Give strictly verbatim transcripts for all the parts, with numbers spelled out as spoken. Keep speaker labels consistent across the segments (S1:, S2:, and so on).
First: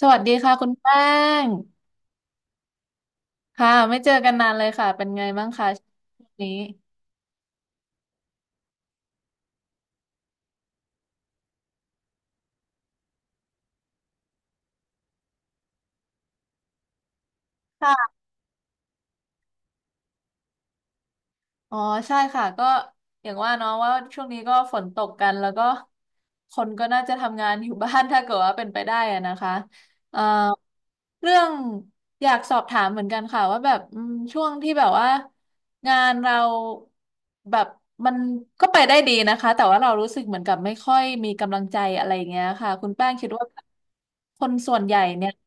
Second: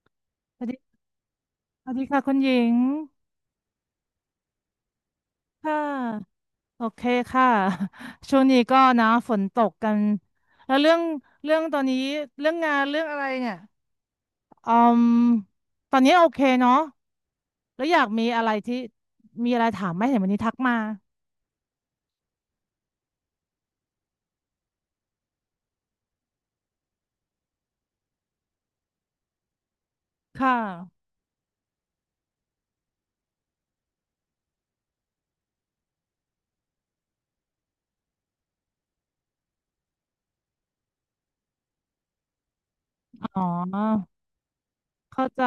S1: สวัสดีค่ะ
S2: สวั
S1: คุ
S2: ส
S1: ณ
S2: ดี
S1: แป้ง
S2: สวัสดีค่ะคุณหญิง
S1: ค่ะไม่เจอกันนานเลยค่ะเป็นไงบ้างคะ
S2: ค่ะ
S1: ช่วงนี้
S2: โอเคค่ะ ช่วงนี้ก็นะฝนตกกัน แล้วเรื่องเรื่องตอนนี้เรื่องงานเรื่องอะไรเนี่ยอืมตอนนี้โอเคเนาะแล้วอยาก
S1: ค่ะ
S2: มีอะไรที่มีอะไรถามไหมเห็นวันนี้ทักมา
S1: อ๋อใช่ค่ะก็อย่างว่าเนาะว่าช่วงนี้ก็ฝนตกกันแล้วก็คนก็น่าจะทำงานอยู่บ้าน ถ้าเกิดว่าเป็นไปได้อะนะคะเอ่อ
S2: ค่ะ
S1: เรื่องอยากสอบถามเหมือนกันค่ะว่าแบบอืมช่วงที่แบบว่างานเราแบบมันก็ไปได้ดีนะคะแต่ว่าเรารู้สึกเหมือนกับไม่ค่อยมีกำลังใจอะไรอย่างเงี้ยค่ะคุณแป้งคิด
S2: อ๋อ
S1: ว่าคนส่วนใหญ่
S2: เข้า
S1: เนี่ย
S2: ใจ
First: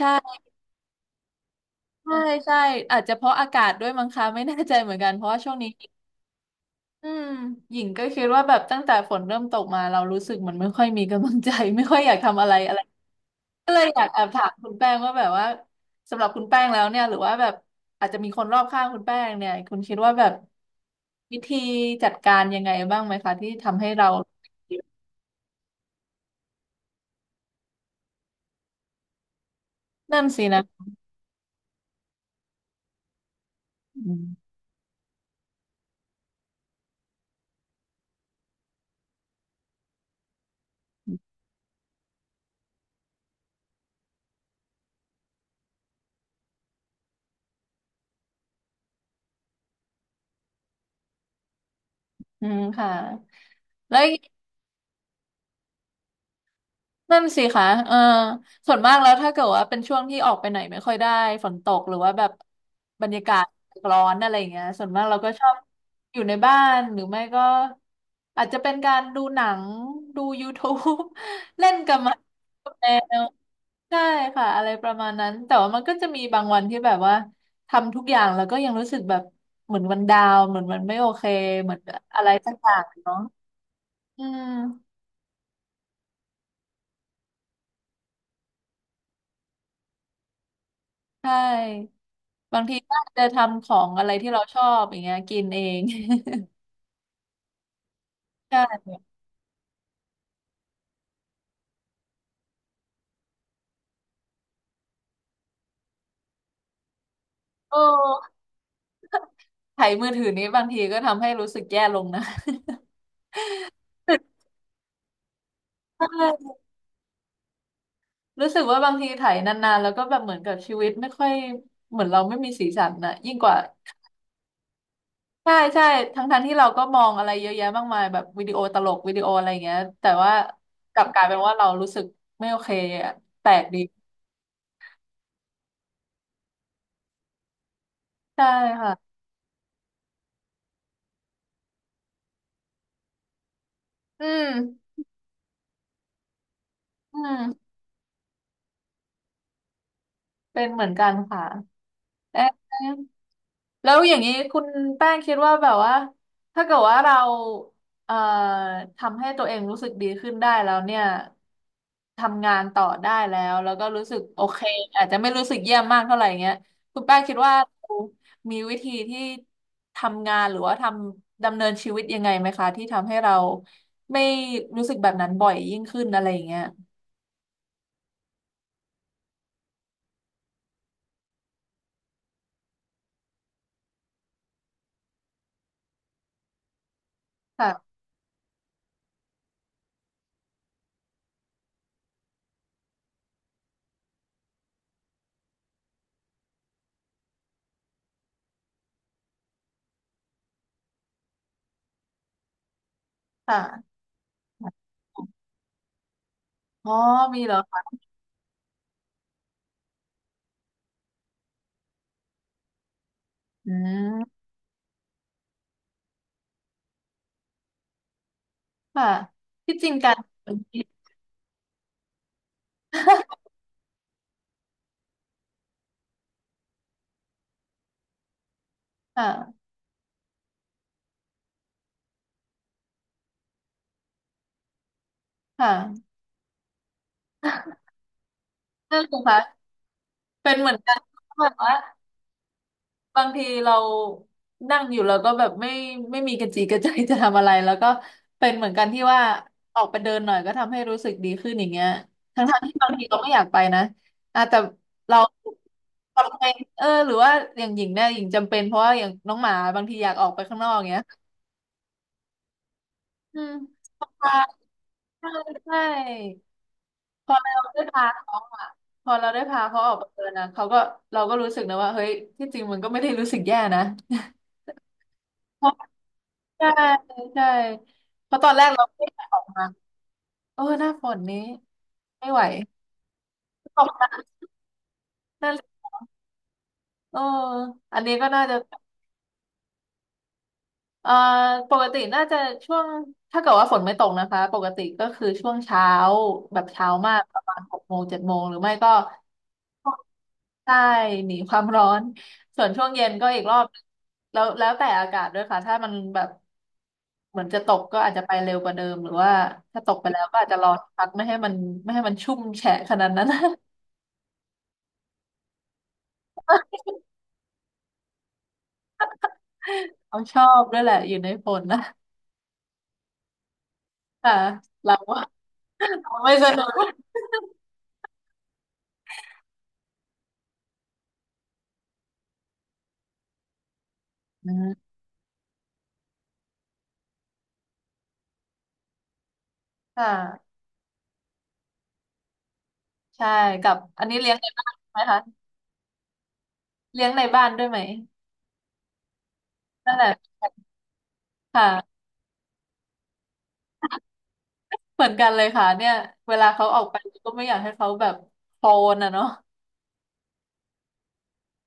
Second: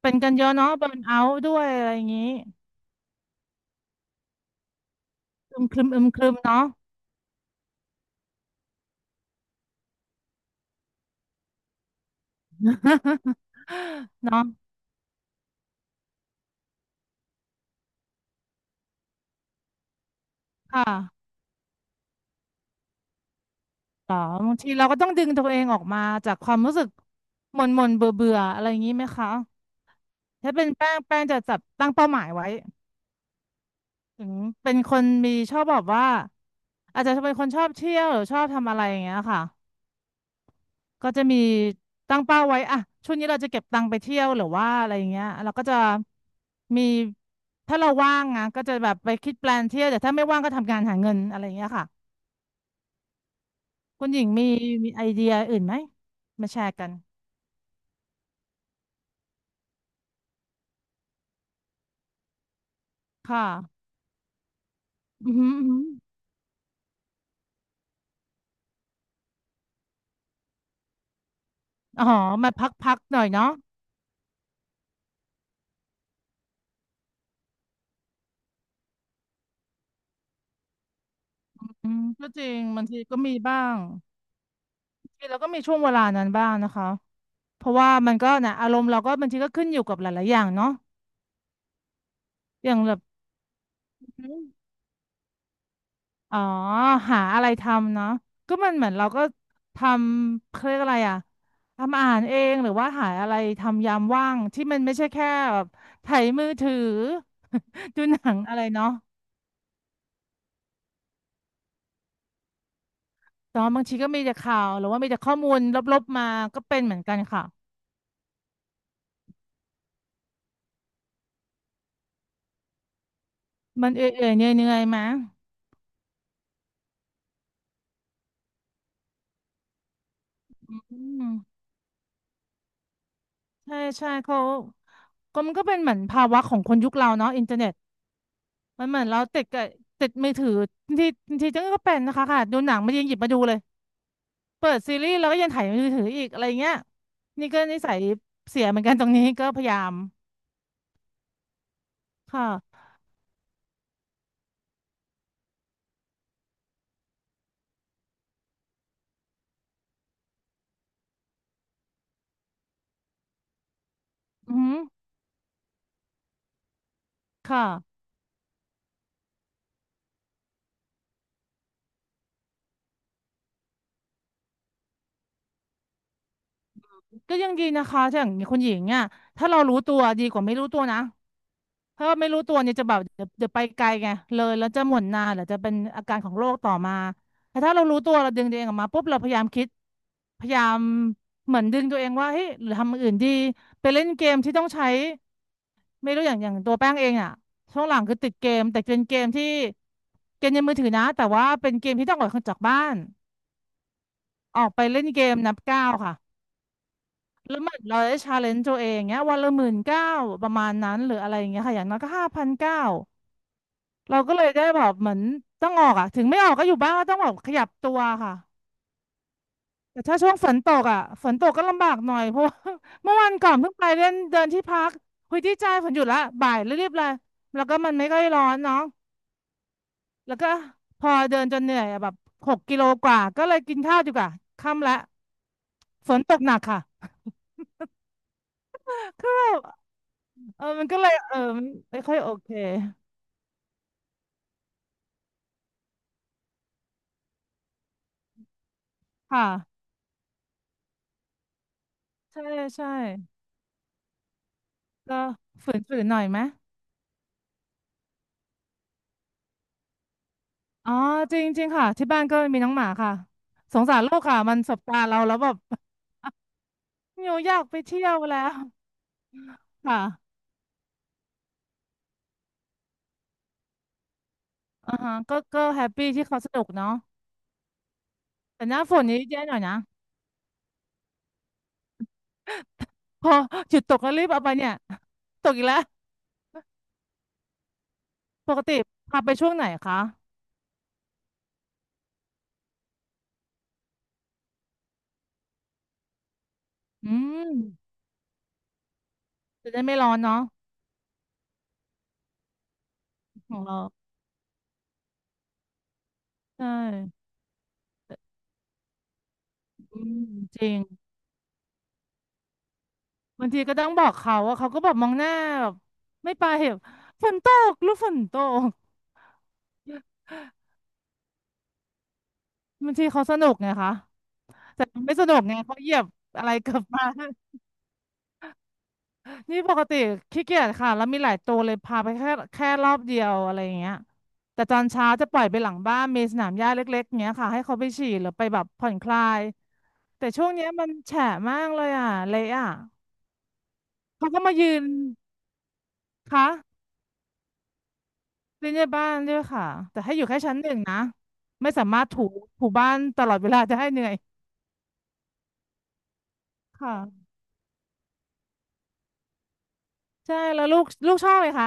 S2: เป็นกันเย
S1: ่
S2: อะเนาะเบิร์นเอาท์ด้วยอะไรอย่าง
S1: ใช่
S2: นี้
S1: ใช่อาจจะเพราะอากาศด้วยมั้งคะไม่แน่ใจเหมือนกันเพราะว่าช่วง
S2: อึม
S1: นี้
S2: ครึมอึมครึมเนาะ
S1: อืมหญิงก็คิดว่าแบบตั้งแต่ฝนเริ่มตกมาเรารู้สึกเหมันไม่ค่อยมีกำลังใจ ไม่ค่อยอยากทำอะไรอะไร ก็เลยอยากแอบ
S2: เนาะ
S1: ถามคุณแป้งว่าแบบว่าสำหรับคุณแป้งแล้วเนี่ยหรือว่าแบบอาจจะมีคนรอบข้างคุณแป้งเนี่ยคุณคิดว่าแบบ
S2: ค่ะ
S1: วิธีจัดการยังไงบ้างไหมคะที่ทำให้เรา
S2: หรอบางทีเราก็ต้องดึงตัวเองออกมาจากความรู้สึกหม่นหม่นเบื่อเบื่อๆอะไรอย่างนี้ไหมคะ
S1: นั่นสิ
S2: ถ้า
S1: นะ
S2: เป็นแป้งแป้งจะจับตั้งเป้าหมายไว้
S1: อืม
S2: ถึงเป็นคนมีชอบแบบว่าอาจจะเป็นคนชอบเที่ยวหรือชอบทำอะไรอย่างเงี้ยค่ะก็จะมีตั้งเป้าไว้อะช่วงนี้เราจะเก็บตังค์ไปเที่ยวหรือว่าอะไรอย่างเงี้ยเราก็จะมีถ้าเราว่างนะก็จะแบบไปคิดแปลนเที่ยวแต่ถ้าไม่ว่างก็ทำงานหาเงินอะไรอย่างเงี้ยค่ะ
S1: อืมค่ะแล้ว
S2: คุณหญิงมีมีไอเดียอื่นไหมมาแชร์กัน
S1: นั่นสิคะเออส่วนมากแล้วถ้าเกิดว่าเป็นช่วงที่ออกไปไหนไม่ค่อยได้ฝนตกหรือว่าแบบบรรยากาศ
S2: ค่ะ
S1: ร้อนอะไรอย่างเงี้ยส่วนมากเราก็
S2: อือ
S1: ช
S2: หื
S1: อ
S2: อ
S1: บ
S2: อือหือ
S1: อยู่ในบ้านหรือไม่ก็อาจจะเป็นการดูหนังดูยู u ูบ e เล่นกับ
S2: อ๋อ
S1: หมา
S2: มา
S1: กับแม
S2: พักๆหน่
S1: ว
S2: อยเนาะ
S1: ใช่ค่ะอะไรประมาณนั้นแต่ว่ามันก็จะมีบางวันที่แบบว่าทำทุกอย่างแล้วก็ยังรู้สึกแบบเหมือนมันดาวน์เหมือนมันไม่โอเคเหมือน
S2: อืม
S1: อะ
S2: ก็
S1: ไร
S2: จริ
S1: สัก
S2: ง
S1: อย่า
S2: บา
S1: ง
S2: งที
S1: เนาะ
S2: ก็มีบ้าง
S1: อืม
S2: ทีเราก็มีช่วงเวลานั้นบ้างนะคะเพราะว่ามันก็นะอารมณ์เราก็บางทีก็ขึ้นอยู่กับหลายๆอย่างเนาะ
S1: ใช่ บาง
S2: อ
S1: ที
S2: ย่างแบ
S1: ก็
S2: บ
S1: อาจจะทำของอะไร
S2: อื
S1: ที่เรา
S2: ม
S1: ชอบอย่างเงี้ยกินเอง
S2: อ๋อหาอะไรทำเนาะก็มัน เหมือ
S1: ใช่
S2: นเราก็ทำเขาเรียกอะไรอะทำอาหารเองหรือว่าหาอะไรทำยามว่างที่มันไม่ใช่แค่แบบไถมือถือ
S1: โอ
S2: ดูหนั
S1: ้
S2: งอะไรเนาะ
S1: ไถมือถือนี้บางทีก็ทำให้รู้สึกแย่ลงนะ
S2: แต่ว่าบางทีก็มีแต่ ข่าวหรือว่ามีแต่ข้อมูลล
S1: ใช
S2: บๆมา
S1: ่
S2: ก็เป็นเหมือนกันค่ะ
S1: รู้สึกว่าบางทีไถนานๆแล้วก็แบบเหมือนกับชีวิตไม่ค่อยเหมือนเราไม่มีสีสันนะยิ่งกว่า
S2: มันเอื่อยๆเหนื่อยๆมั้ย
S1: ใช่ใช่ทั้งๆที่เราก็มองอะไรเยอะแยะมากมายแบบวิดีโอตลกวิดีโออะไรอย่างเงี้ยแต่ว่า
S2: อื
S1: กลับกลา
S2: ม
S1: ยเป็นว่าเรารู้สึกไม่โอเคอะแปลก
S2: ใช่
S1: ดี
S2: ใช่เขาก็มันก็เป็นเหมือนภาวะของคนยุคเราเนาะอินเทอร์เน็ต
S1: ใช่
S2: มันเหมือน
S1: ค่ะ
S2: เราติดกับติดมือถือที่ที่จังก็เป็นนะคะค่ะดูหนังมันยังหยิบมาดูเลย
S1: อื
S2: เปิดซี
S1: ม
S2: รีส์เราก็ยังถ่ายมือถืออีกอะไรเงี้ย
S1: อื
S2: นี่ก็
S1: ม
S2: นิสัยเสียเหมือนกันตรงนี้ก็พยายาม
S1: เป็นเหมือนกันค่ะ
S2: ค
S1: เอ๊ะ
S2: ่ะ
S1: แล้วอย่างนี้คุณแป้งคิดว่าแบบว่าถ้าเกิดว่าเราเอ่อทำให้ตัวเองรู้สึกดีขึ้นได้แล้วเนี่ยทำงานต่อได้แล้วแล้วก็รู้สึกโอ
S2: อื
S1: เค
S2: ม
S1: อาจจะไม่รู้สึกเยี่ยมมากเท่าไหร่เงี้ยคุณแป้งคิดว่า
S2: ค่ะ
S1: เรามีวิธีที่ทำงานหรือว่าทำดำเนินชีวิตยังไงไหมคะที่ทำให้เราไม่รู้สึกแบบนั้นบ่อยยิ่งขึ้นอะไรอย่างเงี้ย
S2: ก็ยังดีนะคะถ้าอย่างคุณหญิงอ่ะถ้าเรารู้ตัวดีกว่าไม่รู้ตัวนะ เพราะไม่รู้ตัวเนี่ยจะแบบเดี๋ยวเดี๋ยวไปไกลไงเลยแล้วจะหม่นนานหรือจะเป็นอาการของโรคต่อมาแต่ถ้าเรา
S1: ค่ะ
S2: รู้ตัวเราดึงตัวเองออกมาปุ๊บเราพยายามคิดพยายามเหมือนดึงตัวเองว่าเฮ้ยหรือทำอย่างอื่นดีไปเล่นเกมที่ต้องใช้ไม่รู้อย่างอย่างตัวแป้งเองอ่ะช่วงหลังคือติดเกมแต่เป็นเกมที่เกมในมือถือนะแต่ว่าเป็นเกมที่ต้องออกจากบ้าน
S1: ค่ะ
S2: ออกไปเล่นเกมนับก้าวค่ะ
S1: อ๋อมีเหร
S2: แล้
S1: อ
S2: วเหมือ
S1: คะ
S2: นเราได้ชาเลนจ์ตัวเองเงี้ยวันละหมื่นเก้าประมาณนั้นหรืออะไรอย่างเงี้ยค่ะอย่างน้อยก็ห้าพันเก้า
S1: อื
S2: เราก็เล
S1: ม
S2: ยได้แบบเหมือนต้องออกอ่ะถึงไม่ออกก็อยู่บ้านก็ต้องแบบขยับตัวค่ะ
S1: ค่ะที่จริง
S2: แต่
S1: กา
S2: ถ้า
S1: ร
S2: ช่วงฝนตกอ่ะฝนตกก็ลำบากหน่อยเพราะว่า เมื่อวัน ก่อนเพิ่งไปเล่นเดินที่พักคุยที่ใจฝนหยุดละบ่ายรีบๆเลยแล้วก็มันไม่ค่อยร้อนเนาะ
S1: ค่ะ
S2: แล้วก็พอเดินจนเหนื่อยอะแบบหกกิโลกว่าก็เลยกินข้าวดีกว่าค่ำละ
S1: ค
S2: ฝ
S1: ่ะ
S2: นตกหนักค่ะ
S1: นั่นสิ
S2: ก็
S1: คะ
S2: แบบ
S1: เป็น
S2: เออ
S1: เหมือน
S2: มัน
S1: กั
S2: ก็
S1: น
S2: เลยเออ
S1: แบบว่า
S2: ไม่ค่อยโอเค
S1: บางทีเรานั่งอยู่แล้วก็แบบไม่ไม่มีกระจีกระใจจะทำอะไรแล้วก็เป็นเหมือนกันที่ว่า
S2: ค่ะ
S1: ออกไปเดินหน่อยก็ทำให้รู้สึกดีขึ้นอย่างเงี้ย
S2: ใช่
S1: ทั้งๆที่
S2: ใช่
S1: บางทีเราไม่อยากไปนะอ่ะแต่เรา
S2: ก็ฝืนฝืนหน่อย
S1: ทำ
S2: ไหม
S1: ไมเออหรือว่าอย่างหญิงเนี่ยหญิงจำเป็นเพราะว่าอย่างน้องหมาบางทีอยากออกไปข้างนอกอย่าง
S2: อ๋อ
S1: เงี้ย
S2: จริงจริงค่ะที่บ้านก็มีน้องหมาค่ะ
S1: อืม
S2: สงสารลูก
S1: ใช่
S2: ค่ะมันสบตาเราแล้วแบบ
S1: ใช่ พ
S2: โย
S1: อ
S2: อ
S1: เรา
S2: ยากไป
S1: ได้
S2: เที่
S1: พา
S2: ยว
S1: เขา
S2: แล้ว
S1: อะพอเราได้พาเขาออก
S2: ค่ะ
S1: ไปเดินนะเขาก็เราก็รู้สึกนะว่า เฮ้ย ที่จริงมันก็ไม่ได้รู้สึกแย่นะ
S2: อ่าฮะก็ก็
S1: เพราะ
S2: แฮปปี้ที่เขาสนุก
S1: ใช่
S2: เนาะ
S1: ใช่เพราะตอนแร
S2: แต่
S1: ก
S2: หน้า
S1: เรา
S2: ฝน
S1: ไม่อ
S2: นี้
S1: ยากอ
S2: แย่
S1: อก
S2: หน่อย
S1: มา
S2: นะ
S1: เออหน้าฝนนี้ไม่ไหว
S2: พอห
S1: ต
S2: ยุด
S1: ก
S2: ตก
S1: น้
S2: ก็รีบเอาไปเนี่ย
S1: ำ
S2: ต
S1: นั่น
S2: ก
S1: แหล
S2: อีกแล้ว
S1: ะเอออันนี้ก็น่า
S2: ป
S1: จะ
S2: กติพาไปช่วงไหนคะ
S1: เอ่อปกติน่าจะช่วง ถ้าเกิดว่าฝนไม่ตกนะคะ ปกติก็คือช่วงเช้าแบบเช้ามา
S2: อื
S1: กประ
S2: ม
S1: มาณหกโมงเจ็ดโมงหรือไม่ก็
S2: จะได้ไม่ร้อนเนาะ
S1: ใช่หนีความร้อนส่วนช่วงเย็นก็อีก
S2: ข
S1: รอ
S2: อง
S1: บ
S2: เรา
S1: แล้วแล้วแต่อากาศด้วยค่ะถ้ามันแบบ
S2: ใช่
S1: เหมือนจะตกก็อาจจะไปเร็วกว่าเดิมหรือว่าถ้าตก
S2: อื
S1: ไปแล้
S2: ม
S1: วก็อาจจะ
S2: จ
S1: ร
S2: ริ
S1: อ
S2: ง
S1: สักพักไม่ให้มันไม่ให้มันชุ่มแฉะขนาดนั้น
S2: บางทีก็ ต้องบอกเขาว่าเขาก็แบบมองหน้าแบบไม่ไปเหรอฝนตกหรือฝนตก
S1: เขาชอบด้วยแหละอยู่ในฝนนะ
S2: บางทีเขาสนุกไงคะ
S1: ค่ะ
S2: แต่
S1: เรา
S2: ไม่
S1: ว่า
S2: สนุกไงเขาเหยียบ
S1: เราไม่
S2: อะ
S1: ส
S2: ไร
S1: นุ
S2: กลับ
S1: ก
S2: มา นี่ ปกติขี้เกียจค่ะแล้วมีหลายตัวเลยพาไปแค่แค่รอบเดียวอะไรอย่างเงี้ย
S1: อื
S2: แต่ต
S1: ม
S2: อนเช้าจะปล่อยไปหลังบ้านมีสนามหญ้าเล็กๆเงี้ยค่ะให้เขาไปฉี่หรือไปแบบผ่อนคลาย
S1: ค่
S2: แต่ช่วง
S1: ะ
S2: เนี้ยมันแฉะมากเลยอ่ะเละอ่ะ
S1: ใช่กับอันนี้
S2: เขา
S1: เลี้ยง
S2: ก็
S1: ใน
S2: มา
S1: บ้า
S2: ยื
S1: น
S2: น
S1: ไหมคะ
S2: คะ
S1: เลี้ยงในบ้านด้วยไหม
S2: เล่นในบ้านด้วยค่ะ
S1: นั่น
S2: แต่
S1: แหละ
S2: ให้อยู่แค่ชั้นหนึ่งนะไม่สา
S1: ค่ะ
S2: มารถถูถูบ้านตลอดเวลาจะให้เหนื่อย
S1: เหมือนกันเลยค่ะเนี่ยเวลาเขาออกไป
S2: ค่ะ
S1: ก็ไม่อยากให้เขาแบบโคนอ่ะเนาะ
S2: ใช่แล้วลูกลูกชอบไหมคะ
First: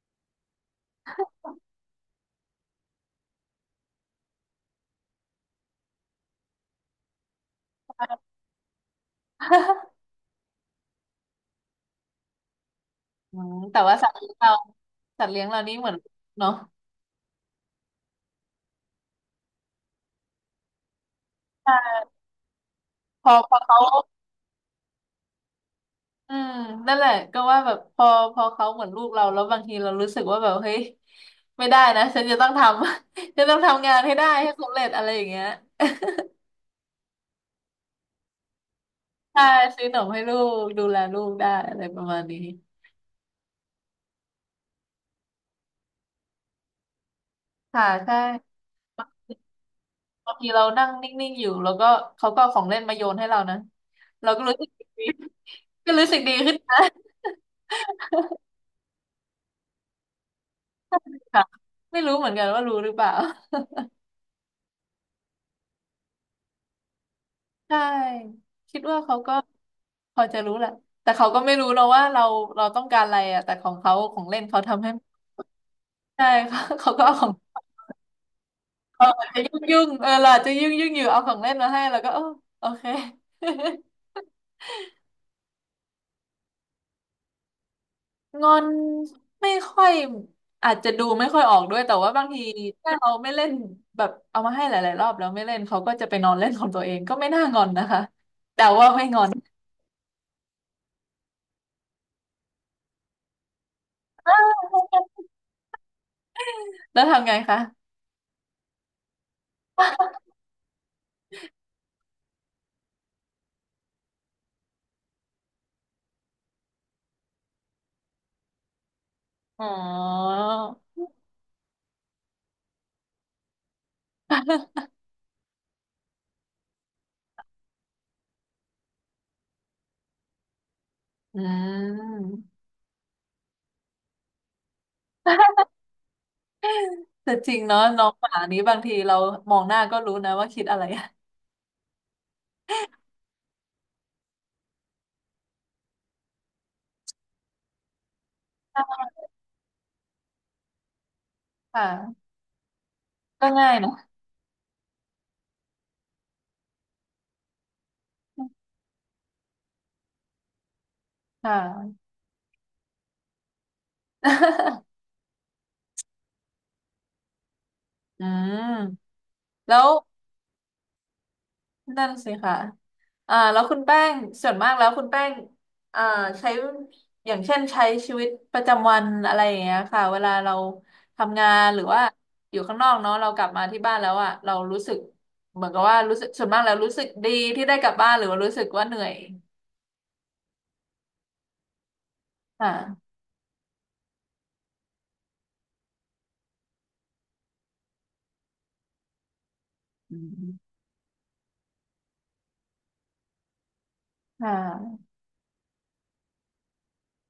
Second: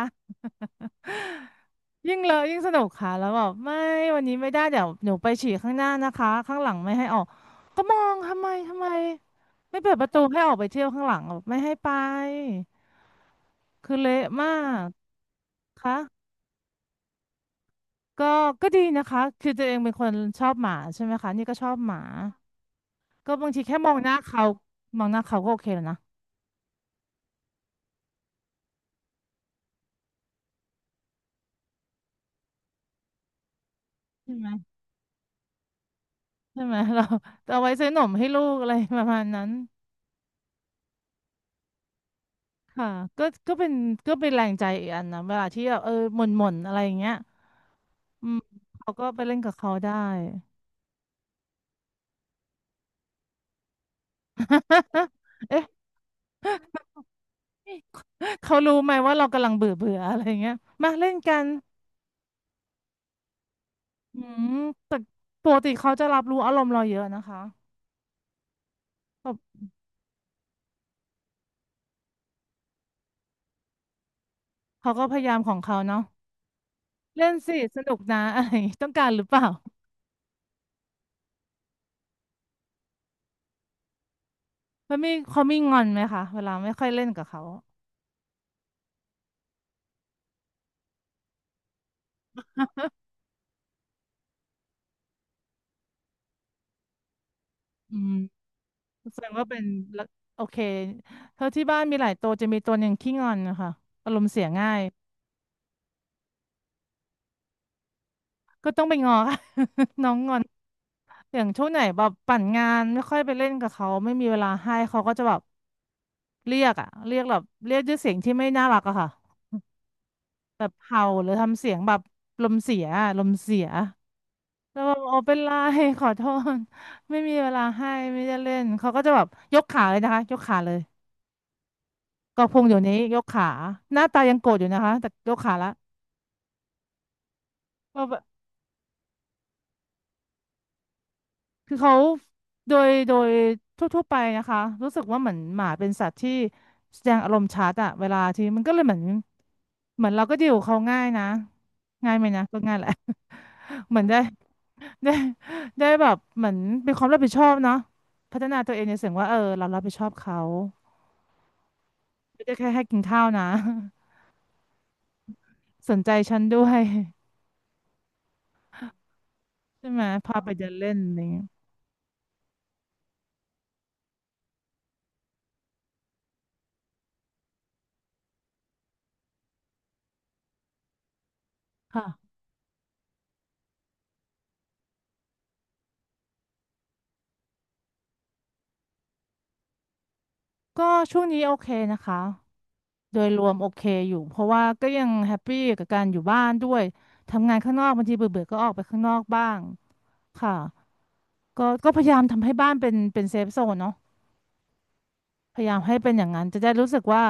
S2: ยิ่งเลอะยิ่งสนุกค่ะแล้วบอกไม่วันนี้ไม่ได้เดี๋ยวหนูไปฉี่ข้างหน้านะคะข้างหลังไม่ให้ออกก็มองทำไมทำไมไม่เปิดประตูให้ออกไปเที่ยวข้างหลังบอกไม่ให้ไป
S1: อืมแต่
S2: คื
S1: ว่า
S2: อ
S1: สัตว์
S2: เละ
S1: เลี้ยง
S2: มา
S1: เรา
S2: ก
S1: สัตว์เลี้ยงเรานี่เหมือน
S2: ค่ะ
S1: เนาะ
S2: ก็ก็ดีนะคะคือตัวเองเป็นคนชอบหมาใช่ไหมคะนี่ก็ชอบหมา
S1: ่พ
S2: ก็
S1: อ
S2: บา
S1: พ
S2: ง
S1: อ
S2: ทีแค่
S1: เขา
S2: มองหน้าเขามองหน้าเขาก็โอเคแล้วนะ
S1: อืมนั่นแหละก็ว่าแบบพอพอเขาเหมือนลูกเราแล้วบางทีเรารู้สึกว่าแบบเฮ้ยไม่ได้นะฉันจะต้องทำ ฉันต้องทำงานให้ได้
S2: ใช่ไหม
S1: ให้สำเร็จอะไรอย่างเงี้ย
S2: ใช่ไหมเราเอาไว้ซื้อหนมให้ลูกอะไรประมาณ
S1: ใช่
S2: นั้น
S1: ซื้อขนมให้ลูกดูแลลูกได้อะไรประมาณนี้
S2: ค่ะก็ก็เป็นก็เป็นแรงใจอีกอันนะเวลาที่แบบเออหม่นหม่นอะไรอย่างเงี้ย
S1: ค่ะใช่
S2: อืมเขาก็ไปเล่นกับเขาได้
S1: บางทีเรานั่งนิ่งๆอยู่แล้วก็เขาก็เอาของเล่นมาโยนให้เรานะเราก็รู้สึกดี
S2: เอ๊ะ
S1: ก็รู้สึกดีขึ้นนะ
S2: เขารู้ไหมว่าเรากำลังเบื่อเบื่ออะไรอย่างเงี้ยมาเล่นกั
S1: ค่ะ
S2: น
S1: ไม่รู้เหมือนกันว่ารู้หรือเปล่า
S2: อืมแต่ปกติเขาจะรับรู้อารมณ์เราเยอะนะคะ
S1: ใช่คิดว่าเขาก็
S2: แบบ
S1: พอจะรู้แหละแต่เขาก็ไม่รู้เราว่าเราเราต้องการอะไรอ่ะแต่ของเขาของเล่นเขาทำให้
S2: เขาก็พยายามของเขาเนาะ
S1: ใช่ค่ะเขาก็เอาข
S2: เล่
S1: อ
S2: นสิ
S1: ง
S2: สนุกนะอะไรอย่างงี้ต้องกา
S1: เรา
S2: รหรื
S1: อา
S2: อ
S1: จ
S2: เป
S1: จะ
S2: ล่า
S1: ยุ่งยุ่งเออเราอาจจะยุ่งยุ่งอยู่เอาของเล่นมาให้เราก็เออโอเค
S2: แล้วมีเขามีงอนไหมคะเวลาไม่ค่อยเล่นกับเขา
S1: งอนไม่ค่อยอาจจะดูไม่ค่อยออกด้วยแต่ว่าบางทีถ้าเราไม่เล่นแบบเอามาให้หลายๆรอบแล้วไม่เล่นเขาก็จะไปนอนเล่นของตัวเองก็ไม่น่างอนนะ
S2: อื
S1: คะแต่ว่าไม่ง
S2: แส
S1: อ
S2: ด
S1: น
S2: งว่าเป็นละโอเคเท่าที่บ้านมีหลายตัวจะมีตัวหนึ่งขี้งอนนะคะอารมณ์เสียง่าย
S1: แล้วทำไงคะ
S2: ก็ต้องไปงอ ค่ะ น้องงอนอย่างช่วงไหนแบบปั่นงานไม่ค่อยไปเล่นกับเขาไม่มีเวลาให้เขาก็จะแบบเรียกอะเรียกแบบเรียกด้วยเสียงที่ไม่น่ารักอะค่ะ
S1: อ๋อ
S2: แบบเห่าหรือทำเสียงแบบลมเสียอะลมเสียแล้วแบบโอเป็นไร ขอโทษไม่มีเวลาให้ไม่ได้เล่นเขาก็จะแบบยกขาเลยนะคะยกขาเลย
S1: อื
S2: ก็
S1: ม
S2: พงอยู่นี้ยกขาหน้าตายังโกรธอยู่นะคะแต่ยกขาละ
S1: แต่จริงเนาะน้องหมานี้บางทีเรามองหน้าก็รู้นะว่าคิดอะไร
S2: คือเขาโดยโดยทั่วๆไปนะคะรู้สึกว่าเหมือนหมาเป็นสัตว์ที่แสดงอารมณ์ชัดอะเวลาที่มันก็เลยเหมือนเหมือนเราก็ดีลกับเขาง่ายนะ
S1: ค
S2: ง่ายไหม
S1: ่ะ
S2: นะก็ง่ายแหละ
S1: ก็ง่าย นะ
S2: เหมือนได้ได้ได้แบบเหมือนเป็นความรับผิดชอบเนาะพัฒนาตัวเองในเสียงว่าเออเรารับผิดชอบเขา
S1: ค่ะ
S2: ไม่ได้แค่ให้กินข้าวนะ สนใจฉันด้วย
S1: อืมแล้ว
S2: ใช่ไหมพาไปเดินเล่นอะไรอย่างเงี้ย
S1: นั่นสิค่ะอ่าแล้วคุณแป้งส่วนมากแล้วคุณแป้งอ่าใช้อย่างเช่นใช้ชีวิตประจำวันอะไรอย่างเงี้ยค่ะเวลาเราทำงานหรือว่า
S2: ค่ะ
S1: อยู่ข้างนอกเนาะเรากลับมาที่บ้านแล้วอ่ะเรารู้สึกเหมือนกับว่ารู้สึกส่วนมากแล้วรู้สึกดีที่ได้กลับบ้านหรือว่ารู้สึกว่าเหนื่อย
S2: ก็ช่วงนี้โอเคนะคะ
S1: ค่ะ
S2: โดยรวมโอเคอยู่เพราะว่าก็ยังแฮปปี้กับการอยู่บ้านด้วยทำงานข้างนอกบางทีเบื่อเบก็ออกไปข้างนอกบ้าง
S1: อื
S2: ค่ะ
S1: ม
S2: ก็ก็พยายามทำให้บ้านเป็นเป็นเซฟโซนเนาะ
S1: ค่ะ
S2: พยายามให้เป็นอย่างนั้นจะได้รู้สึกว่า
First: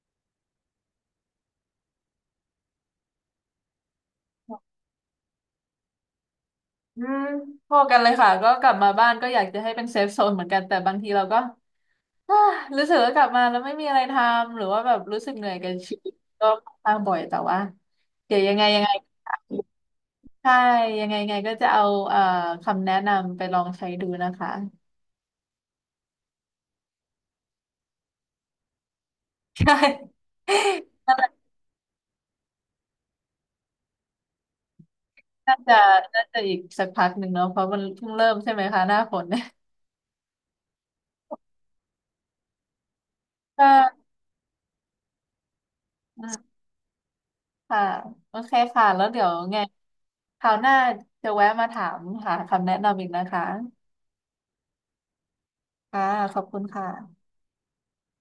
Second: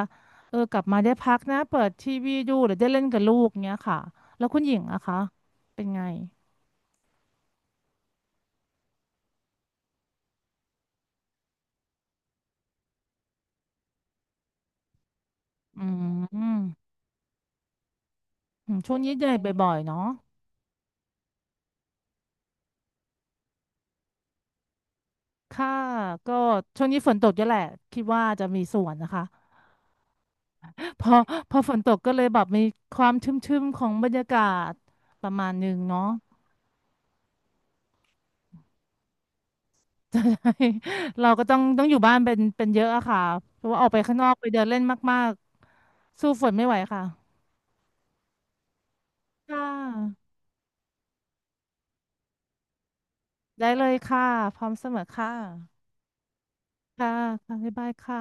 S2: เออกลับมาได้พักนะเปิดทีวีดูหรือได้เล่นกับลูกเงี้ยค่ะแล้วคุณหญิงอะคะเป็นไง
S1: อืมพอกันเลยค่ะก็กลับมาบ้านก็อยากจะให้เป็นเซฟโซนเหมือนกันแต่บางทีเราก็ อ่ารู้สึกว่ากลับมาแล้วไม่มีอะไรทำหรือว่าแบบรู้สึกเหนื่อยกับ
S2: อื
S1: ชีวิตก็
S2: ม
S1: ค่อนข้างบ่อยแต่ว่าเดี๋ยวยังไง
S2: อืม
S1: ยังไง
S2: ช่วงนี้เหนื่อยบ่อยๆเนาะ
S1: ใช่ยังไงยังไงก็จะเอาเอ่อคำแนะนำไปลองใช้ดูนะคะ
S2: ค่ะก็ช่วงนี้ฝนตกเยอะแหละคิดว่าจะมีส่วนนะคะ
S1: ใช่
S2: พอพอฝนตกก็เลยแบบมีความชุ่มๆของบรรยากาศประมาณ
S1: น่า
S2: หนึ่
S1: จะ
S2: งเนาะ
S1: น่าจะอีกสักพักหนึ่งเนาะเพราะมันเพิ่งเริ่มใช่ไหมคะหน้าฝนเนี่ย
S2: ใช่เราก็ต้องต้องอยู่บ้านเป็นเป็นเยอะอะค่ะเพ
S1: ก็
S2: ราะว่าออกไปข้างนอกไปเดินเล่นมากๆ
S1: อื
S2: สู้ฝ
S1: ม
S2: นไม่ไหวค่ะ
S1: ค่ะโอเคค่ะแล้วเดี๋ยวไง
S2: ค่ะ
S1: คราวหน้าจะแวะมาถามหาคำแนะนำอีกนะคะ
S2: ได้เลยค่ะพร้อมเสมอค่ะ
S1: ค่ะขอบคุณค่ะ
S2: ค่ะค่ะบ๊ายบายค่ะ